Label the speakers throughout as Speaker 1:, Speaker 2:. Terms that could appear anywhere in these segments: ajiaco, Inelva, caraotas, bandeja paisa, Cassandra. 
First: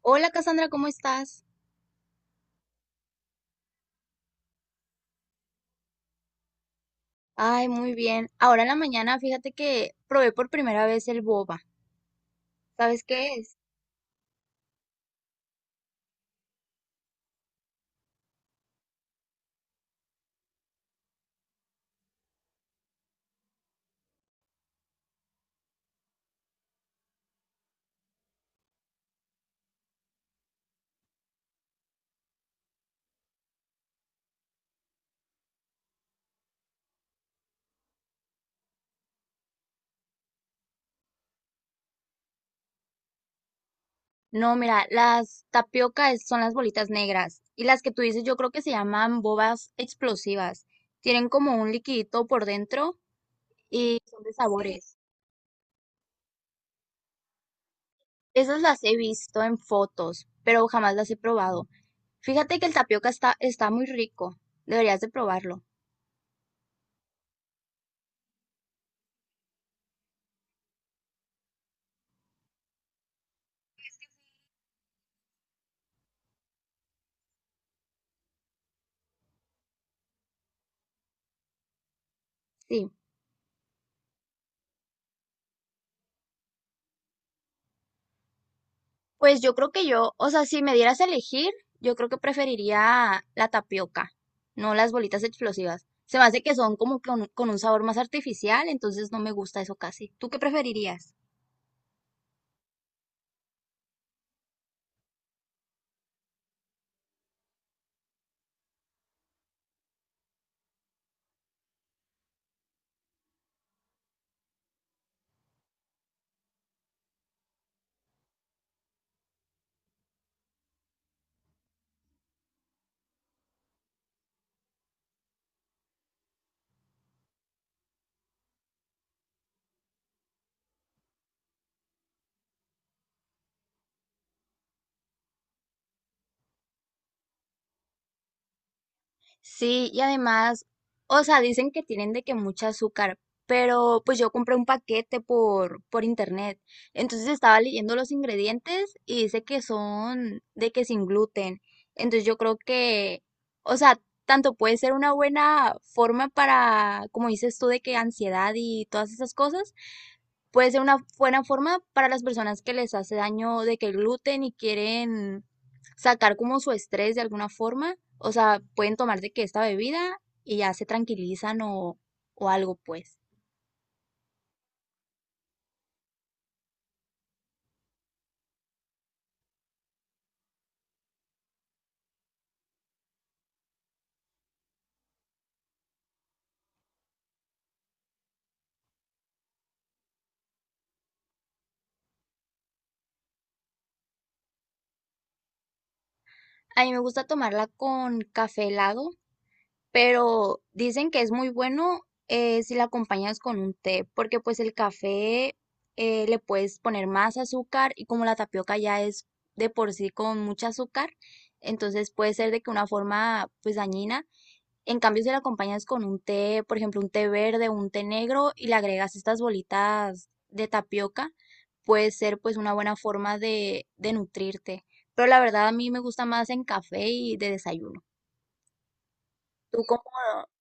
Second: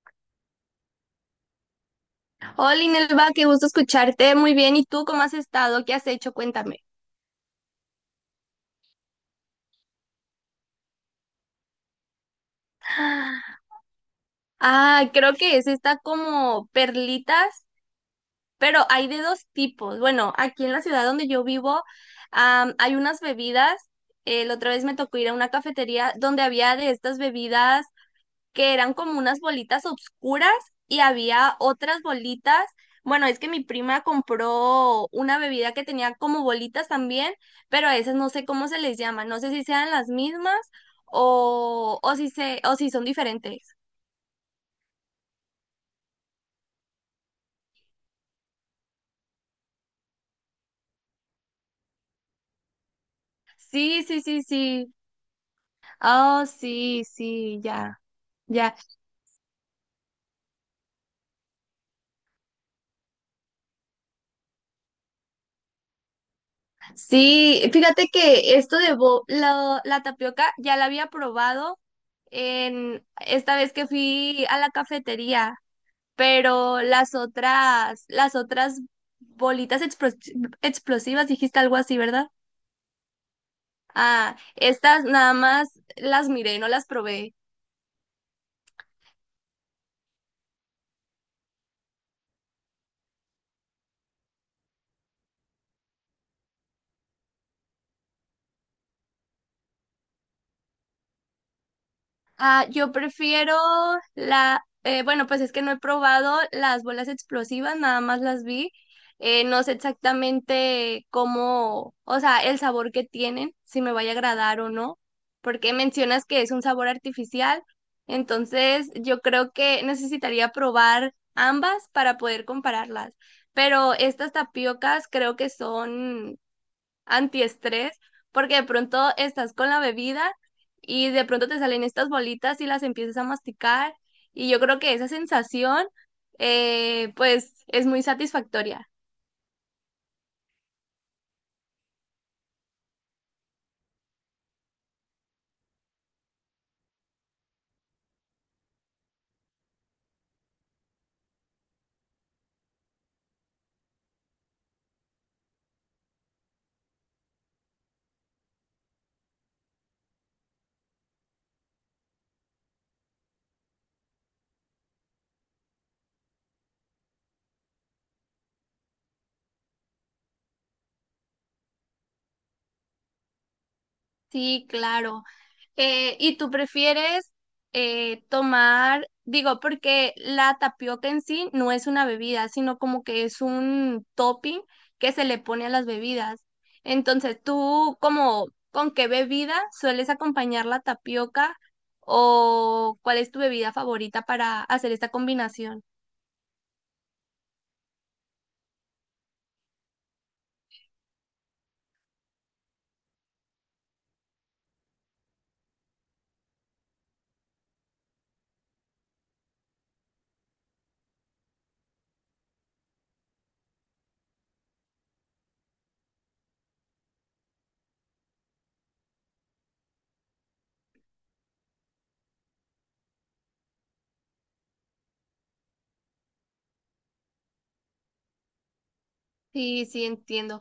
Speaker 1: Hola Cassandra, ¿cómo estás?
Speaker 2: Hola, Inelva, qué gusto escucharte. Muy bien. ¿Y tú cómo has estado? ¿Qué has hecho? Cuéntame.
Speaker 1: Ay, muy bien. Ahora en la mañana, fíjate que probé por primera vez el boba. ¿Sabes qué es?
Speaker 2: Ah, creo que es esta como perlitas, pero hay de dos tipos. Bueno, aquí en la ciudad donde yo vivo, hay unas bebidas. La otra vez me tocó ir a una cafetería donde había de estas bebidas que eran como unas bolitas oscuras y había otras bolitas. Bueno, es que mi prima compró una bebida que tenía como bolitas también, pero a esas no sé cómo se les llama, no sé si sean las mismas o si se, o si son diferentes.
Speaker 1: No, mira, las tapiocas son las bolitas negras y las que tú dices yo creo que se llaman bobas explosivas. Tienen como un liquidito por dentro y
Speaker 2: Sí, sí,
Speaker 1: son de
Speaker 2: sí, sí.
Speaker 1: sabores.
Speaker 2: Oh, sí, sí, ya.
Speaker 1: Esas
Speaker 2: Ya,
Speaker 1: las he visto en fotos, pero jamás las he probado. Fíjate que el tapioca está muy rico. Deberías de probarlo.
Speaker 2: sí, fíjate que esto de la tapioca ya la había probado en esta vez que fui a la cafetería, pero las otras bolitas explosivas, dijiste algo así, ¿verdad?
Speaker 1: Sí.
Speaker 2: Ah, estas nada más las miré, no las probé.
Speaker 1: Pues yo creo que yo, o sea, si me dieras a elegir, yo creo que preferiría la tapioca, no las bolitas explosivas. Se me hace que son como con un sabor más artificial, entonces no me gusta eso casi. ¿Tú qué preferirías?
Speaker 2: Ah, yo prefiero bueno, pues es que no he probado las bolas explosivas, nada más las vi. No sé exactamente cómo, o sea, el sabor que tienen, si me vaya a agradar o no, porque mencionas que es un sabor artificial, entonces yo creo que necesitaría probar ambas para poder compararlas. Pero estas tapiocas creo que son antiestrés, porque de pronto estás con la bebida y de pronto te salen estas bolitas y las empiezas a masticar y yo creo que esa sensación pues es muy satisfactoria.
Speaker 1: Sí, y además, o sea, dicen que tienen de que mucha azúcar, pero pues yo compré un paquete por internet. Entonces estaba leyendo los ingredientes y dice que son de que sin gluten. Entonces yo creo que, o sea, tanto puede ser una buena forma para, como dices tú, de que ansiedad y todas esas cosas, puede ser una buena forma para las personas que les hace daño de que el gluten y quieren sacar como su estrés de alguna forma. O sea, pueden tomar de que esta bebida y ya se tranquilizan o algo, pues.
Speaker 2: Sí, claro. ¿Y tú prefieres tomar, digo, porque la tapioca en sí no es una bebida, sino como que es un topping que se le pone a las bebidas? Entonces, ¿tú como con qué bebida sueles acompañar la tapioca o cuál es tu bebida favorita para hacer esta combinación?
Speaker 1: A mí me gusta tomarla con café helado, pero dicen que es muy bueno si la acompañas con un té, porque pues el café le puedes poner más azúcar y como la tapioca ya es de por sí con mucha azúcar, entonces puede ser de que una forma pues dañina. En cambio, si la acompañas con un té, por ejemplo, un té verde, o un té negro y le agregas estas bolitas de tapioca, puede ser pues una buena forma de nutrirte. Pero la verdad a mí me gusta más en café y de desayuno. ¿Tú
Speaker 2: Sí,
Speaker 1: cómo
Speaker 2: sí, entiendo.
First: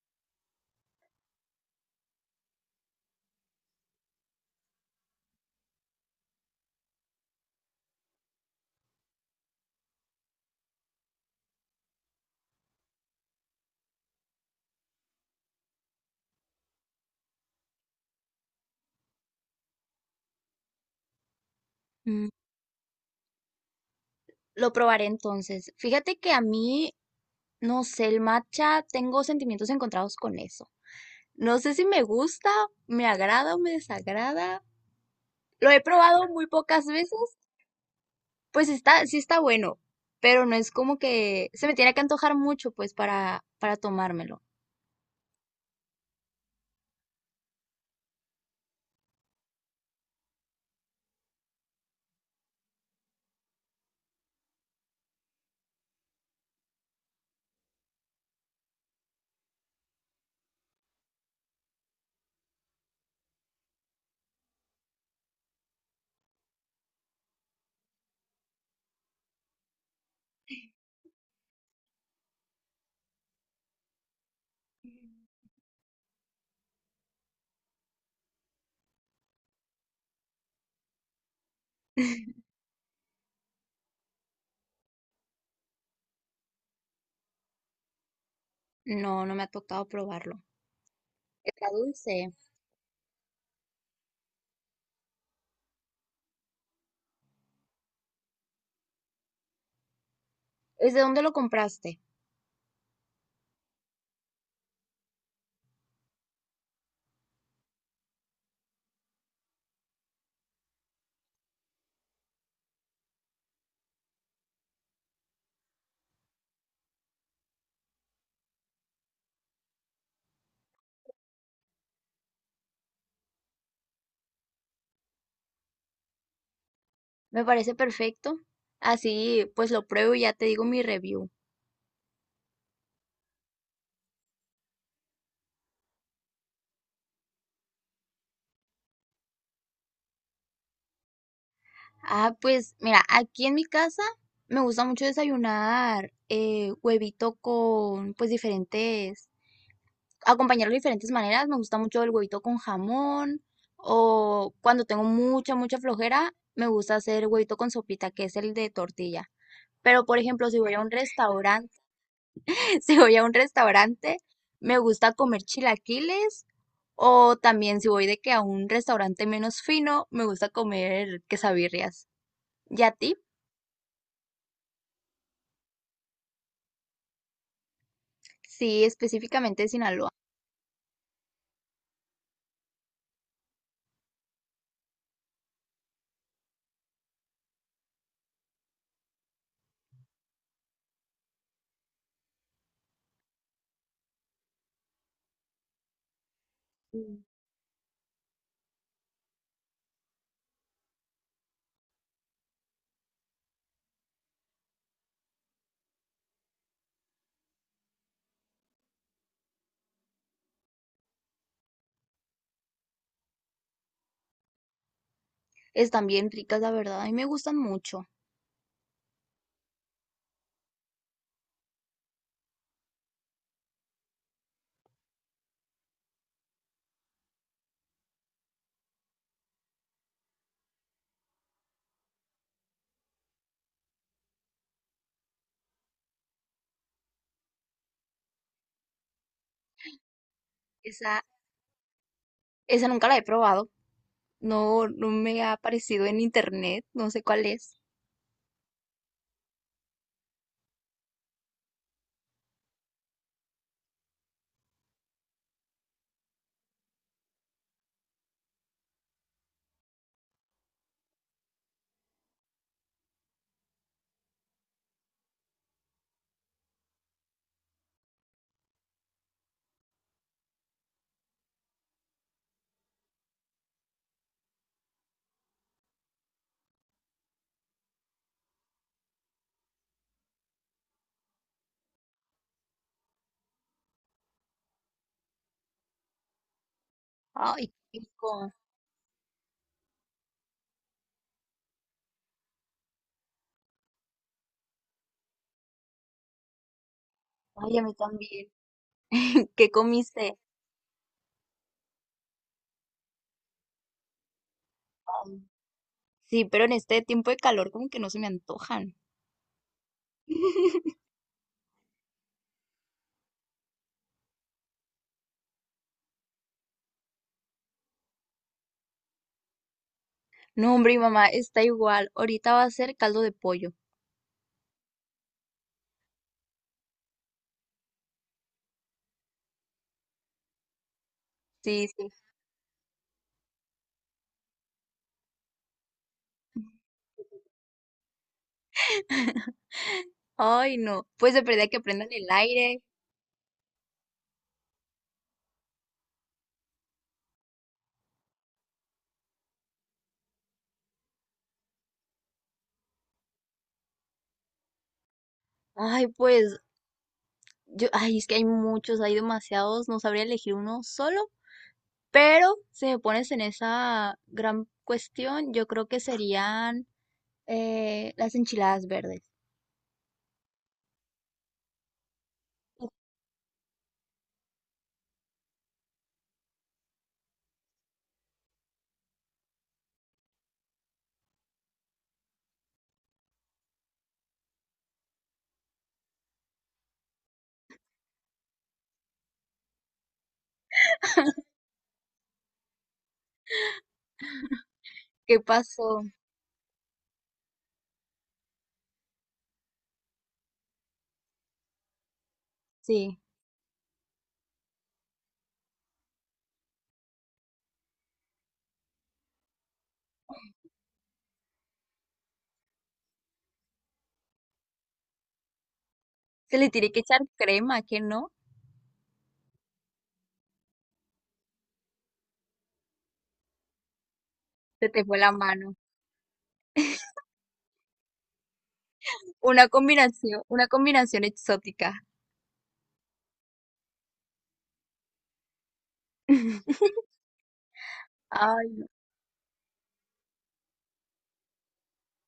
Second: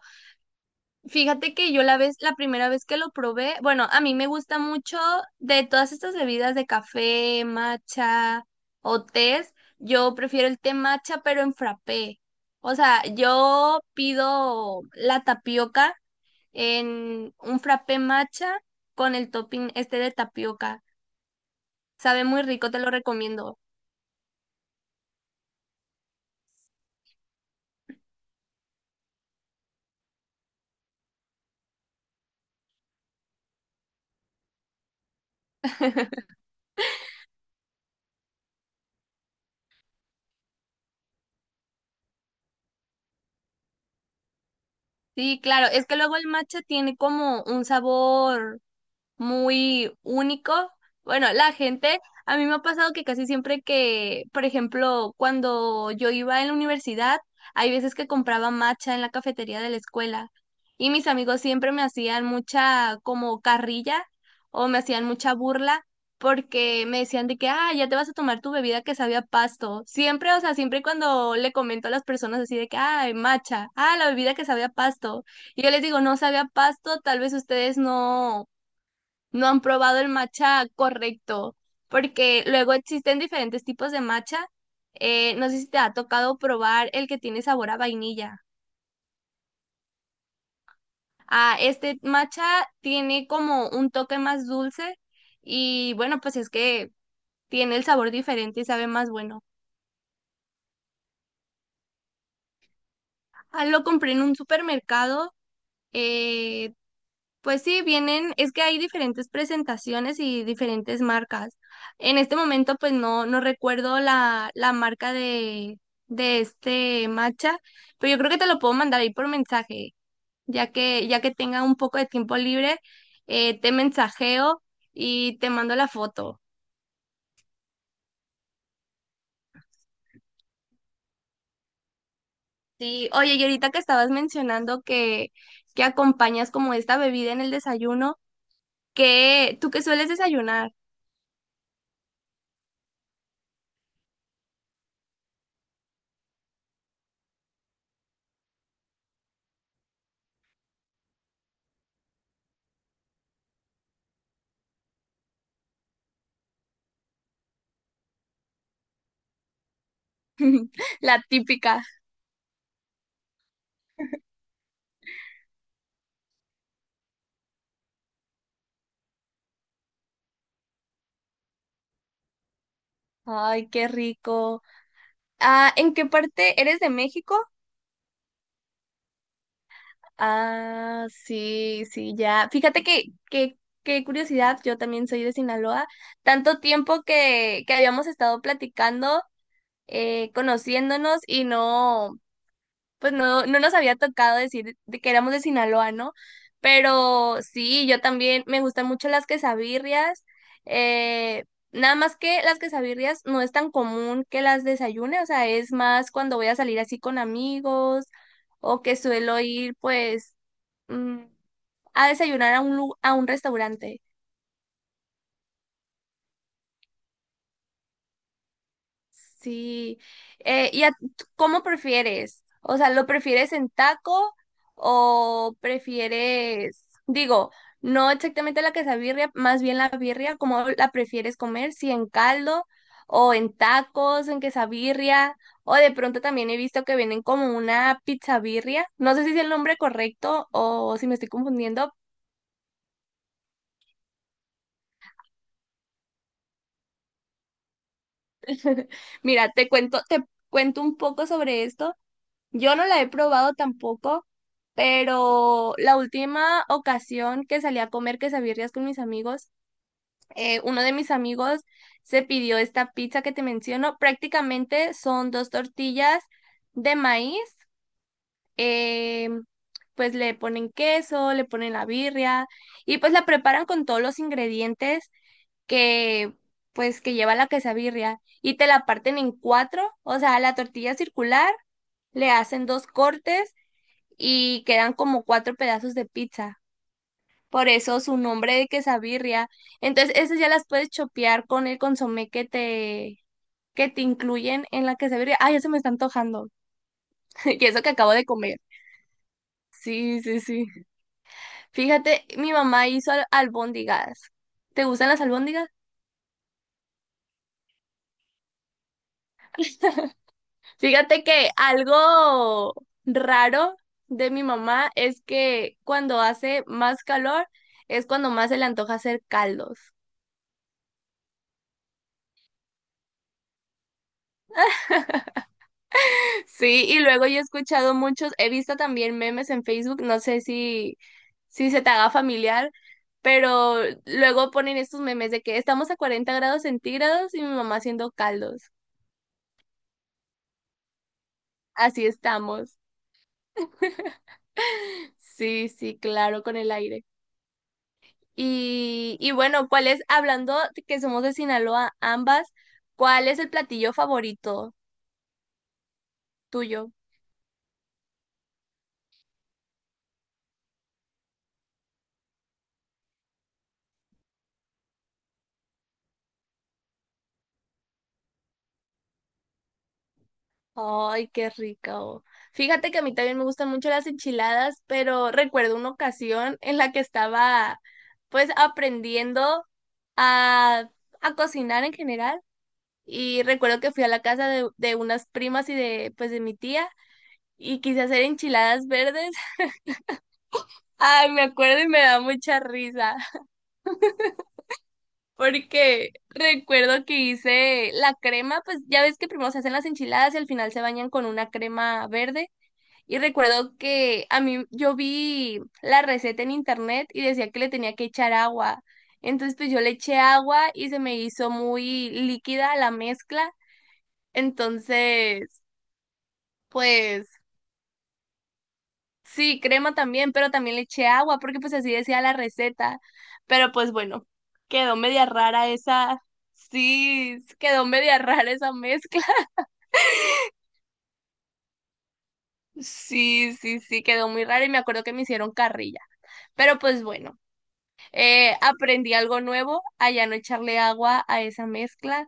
Speaker 2: Fíjate que yo la primera vez que lo probé, bueno, a mí me gusta mucho de todas estas bebidas de café, matcha o tés, yo prefiero el té matcha pero en frappé. O sea, yo pido la tapioca en un frappé matcha con el topping este de tapioca. Sabe
Speaker 1: mm,
Speaker 2: muy rico, te lo recomiendo.
Speaker 1: lo probaré entonces? Fíjate que a mí, no sé, el matcha, tengo sentimientos encontrados con eso. No sé si me gusta, me agrada o me desagrada. Lo he probado muy pocas veces. Pues está, sí está bueno, pero no es como que se me tiene que antojar mucho, pues, para tomármelo.
Speaker 2: Sí, claro, es que luego el matcha tiene como un sabor muy único. Bueno, la gente, a mí me ha pasado que casi siempre que, por ejemplo, cuando yo iba en la universidad, hay veces que compraba matcha en la cafetería de la escuela y mis amigos siempre me hacían mucha como carrilla o me hacían mucha burla porque me decían de que, ah, ya te vas a tomar tu bebida que sabía a pasto. Siempre, o sea, siempre cuando le comento a las personas así de que, ay, matcha, ah, la bebida que sabía a pasto. Y yo les digo, no sabía a pasto, tal vez ustedes no han probado el matcha correcto, porque luego existen diferentes tipos de matcha. No sé si te ha tocado probar el que tiene sabor a vainilla.
Speaker 1: No, no me ha tocado probarlo.
Speaker 2: Ah,
Speaker 1: Está
Speaker 2: este
Speaker 1: dulce.
Speaker 2: matcha tiene como un toque más dulce y bueno, pues es que tiene el sabor diferente y sabe más bueno.
Speaker 1: ¿Desde dónde lo compraste?
Speaker 2: Ah, lo compré en un supermercado. eh, Pues sí, vienen, es que hay diferentes presentaciones y diferentes marcas. En este momento, pues no, no recuerdo la marca de este matcha, pero yo creo que te lo puedo mandar ahí por mensaje, ya que tenga un poco de tiempo libre, te mensajeo y te mando la foto.
Speaker 1: Me parece perfecto. Así, pues lo pruebo y ya te digo mi review.
Speaker 2: Sí, oye, y ahorita que estabas mencionando que acompañas como esta bebida en el desayuno, ¿qué ¿tú qué sueles desayunar?
Speaker 1: Ah, pues mira, aquí en mi casa me gusta mucho desayunar huevito con pues diferentes acompañarlo de diferentes maneras. Me gusta mucho el huevito con jamón o cuando tengo mucha flojera, me gusta hacer huevito con sopita, que es el de tortilla. Pero, por ejemplo, si voy a un
Speaker 2: La
Speaker 1: restaurante,
Speaker 2: típica.
Speaker 1: si voy a un restaurante, me gusta comer chilaquiles o también si voy de que a un restaurante menos fino, me gusta comer quesabirrias. ¿Y a ti?
Speaker 2: Ay, qué rico. Ah, ¿en qué parte eres de México?
Speaker 1: Sí, específicamente de Sinaloa.
Speaker 2: Ah, sí, sí, ya. Fíjate qué curiosidad, yo también soy de Sinaloa. Tanto tiempo que habíamos estado platicando, conociéndonos y no, pues no, no nos había tocado decir de que éramos de Sinaloa, ¿no? Pero sí, yo también me gustan mucho las quesabirrias. eh, Nada más que las quesabirrias no es tan común que las desayune, o sea, es más cuando voy a salir así con amigos o que suelo ir pues mm, a desayunar a un, a un restaurante.
Speaker 1: Están bien ricas, la verdad. A mí me gustan mucho.
Speaker 2: Sí. ¿Y a- tú cómo prefieres? O sea, ¿lo prefieres en taco o prefieres, digo, no exactamente la quesabirria, más bien la birria, cómo la prefieres comer? ¿Si en caldo o en tacos, en quesabirria, o de pronto también he visto que vienen como una pizza birria? No sé si es el nombre correcto o si me
Speaker 1: Esa,
Speaker 2: estoy confundiendo.
Speaker 1: Esa nunca la he probado. No, no me ha aparecido en internet, no sé cuál es.
Speaker 2: Mira, te cuento un poco sobre esto. Yo no la he probado tampoco, pero la última ocasión que salí a comer quesabirrias con mis amigos, uno de mis amigos se pidió esta pizza que te menciono. Prácticamente son dos tortillas de maíz, eh, pues le ponen queso, le ponen la birria y pues la preparan con todos los ingredientes que pues que lleva la quesabirria y te la parten en cuatro, o sea, la tortilla circular, le hacen dos cortes y quedan como cuatro pedazos de pizza. Por
Speaker 1: Ay, qué
Speaker 2: eso su
Speaker 1: rico.
Speaker 2: nombre de quesabirria. Entonces, esas ya las puedes chopear con el consomé que te incluyen en la quesabirria. Ah, ya se me está antojando. Y
Speaker 1: Ay,
Speaker 2: eso
Speaker 1: a
Speaker 2: que
Speaker 1: mí
Speaker 2: acabo de
Speaker 1: también.
Speaker 2: comer.
Speaker 1: ¿Qué
Speaker 2: Sí,
Speaker 1: comiste?
Speaker 2: sí, sí. Fíjate, mi mamá hizo albóndigas. ¿Te gustan las
Speaker 1: Ay,
Speaker 2: albóndigas?
Speaker 1: sí, pero en este tiempo de calor como que no se me antojan.
Speaker 2: Fíjate que algo raro de mi mamá es que cuando hace más calor es cuando más se le antoja hacer caldos.
Speaker 1: No, hombre, mi mamá está igual. Ahorita va a ser caldo de pollo.
Speaker 2: Sí, y luego yo he escuchado muchos, he visto también memes en Facebook, no sé si, si se
Speaker 1: Sí,
Speaker 2: te
Speaker 1: sí.
Speaker 2: haga familiar, pero luego ponen estos memes de que estamos a 40 grados centígrados y mi mamá haciendo caldos.
Speaker 1: Ay, no. Pues de perdida que
Speaker 2: Así
Speaker 1: prendan el
Speaker 2: estamos.
Speaker 1: aire.
Speaker 2: Sí, sí, claro, con el aire. Y bueno, ¿cuál es, hablando de que somos de Sinaloa ambas, cuál es el platillo favorito
Speaker 1: Ay, pues
Speaker 2: tuyo?
Speaker 1: yo, ay, es que hay muchos, hay demasiados. No sabría elegir uno solo. Pero si me pones en esa gran cuestión, yo creo que serían las enchiladas verdes.
Speaker 2: Ay, qué rico. Fíjate que a mí también me gustan mucho las enchiladas, pero recuerdo una ocasión en la que estaba pues aprendiendo a, a cocinar en general y recuerdo que fui a la casa de unas primas y de pues de mi tía y quise hacer enchiladas verdes. Ay, me acuerdo y me da mucha risa
Speaker 1: ¿Qué pasó?
Speaker 2: porque recuerdo que hice la crema, pues ya ves que primero se hacen las enchiladas y al final se bañan con una crema verde. Y
Speaker 1: Sí,
Speaker 2: recuerdo que a mí yo vi la receta en internet y decía que le tenía que echar agua. Entonces pues yo le eché agua y se me hizo muy líquida la mezcla. Entonces
Speaker 1: se le tiene que echar
Speaker 2: pues
Speaker 1: crema, que no,
Speaker 2: sí, crema también, pero también le eché agua porque pues así decía la receta. Pero pues bueno,
Speaker 1: se
Speaker 2: quedó
Speaker 1: te fue
Speaker 2: media
Speaker 1: la
Speaker 2: rara
Speaker 1: mano.
Speaker 2: esa. Sí, quedó media rara esa mezcla.
Speaker 1: Una combinación exótica.
Speaker 2: Sí, sí, sí, quedó muy rara y me acuerdo que me hicieron carrilla. Pero pues bueno.
Speaker 1: Ay, no,
Speaker 2: Aprendí algo nuevo, a ya no echarle agua a esa mezcla.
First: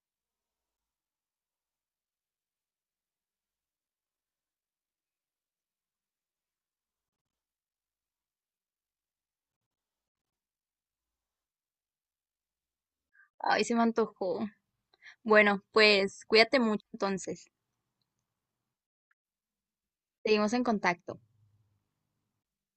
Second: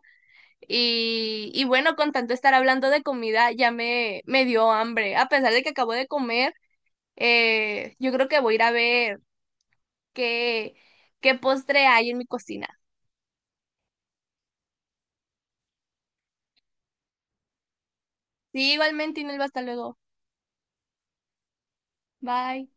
Speaker 2: Y bueno, con tanto estar hablando de comida, me dio hambre. A pesar de que acabo de comer, yo creo que voy a ir a ver qué, qué postre hay en mi cocina.
Speaker 1: ay, se me antojó. Bueno, pues cuídate mucho entonces.
Speaker 2: Sí, igualmente, Inelva, hasta luego.
Speaker 1: Seguimos en contacto.
Speaker 2: Bye.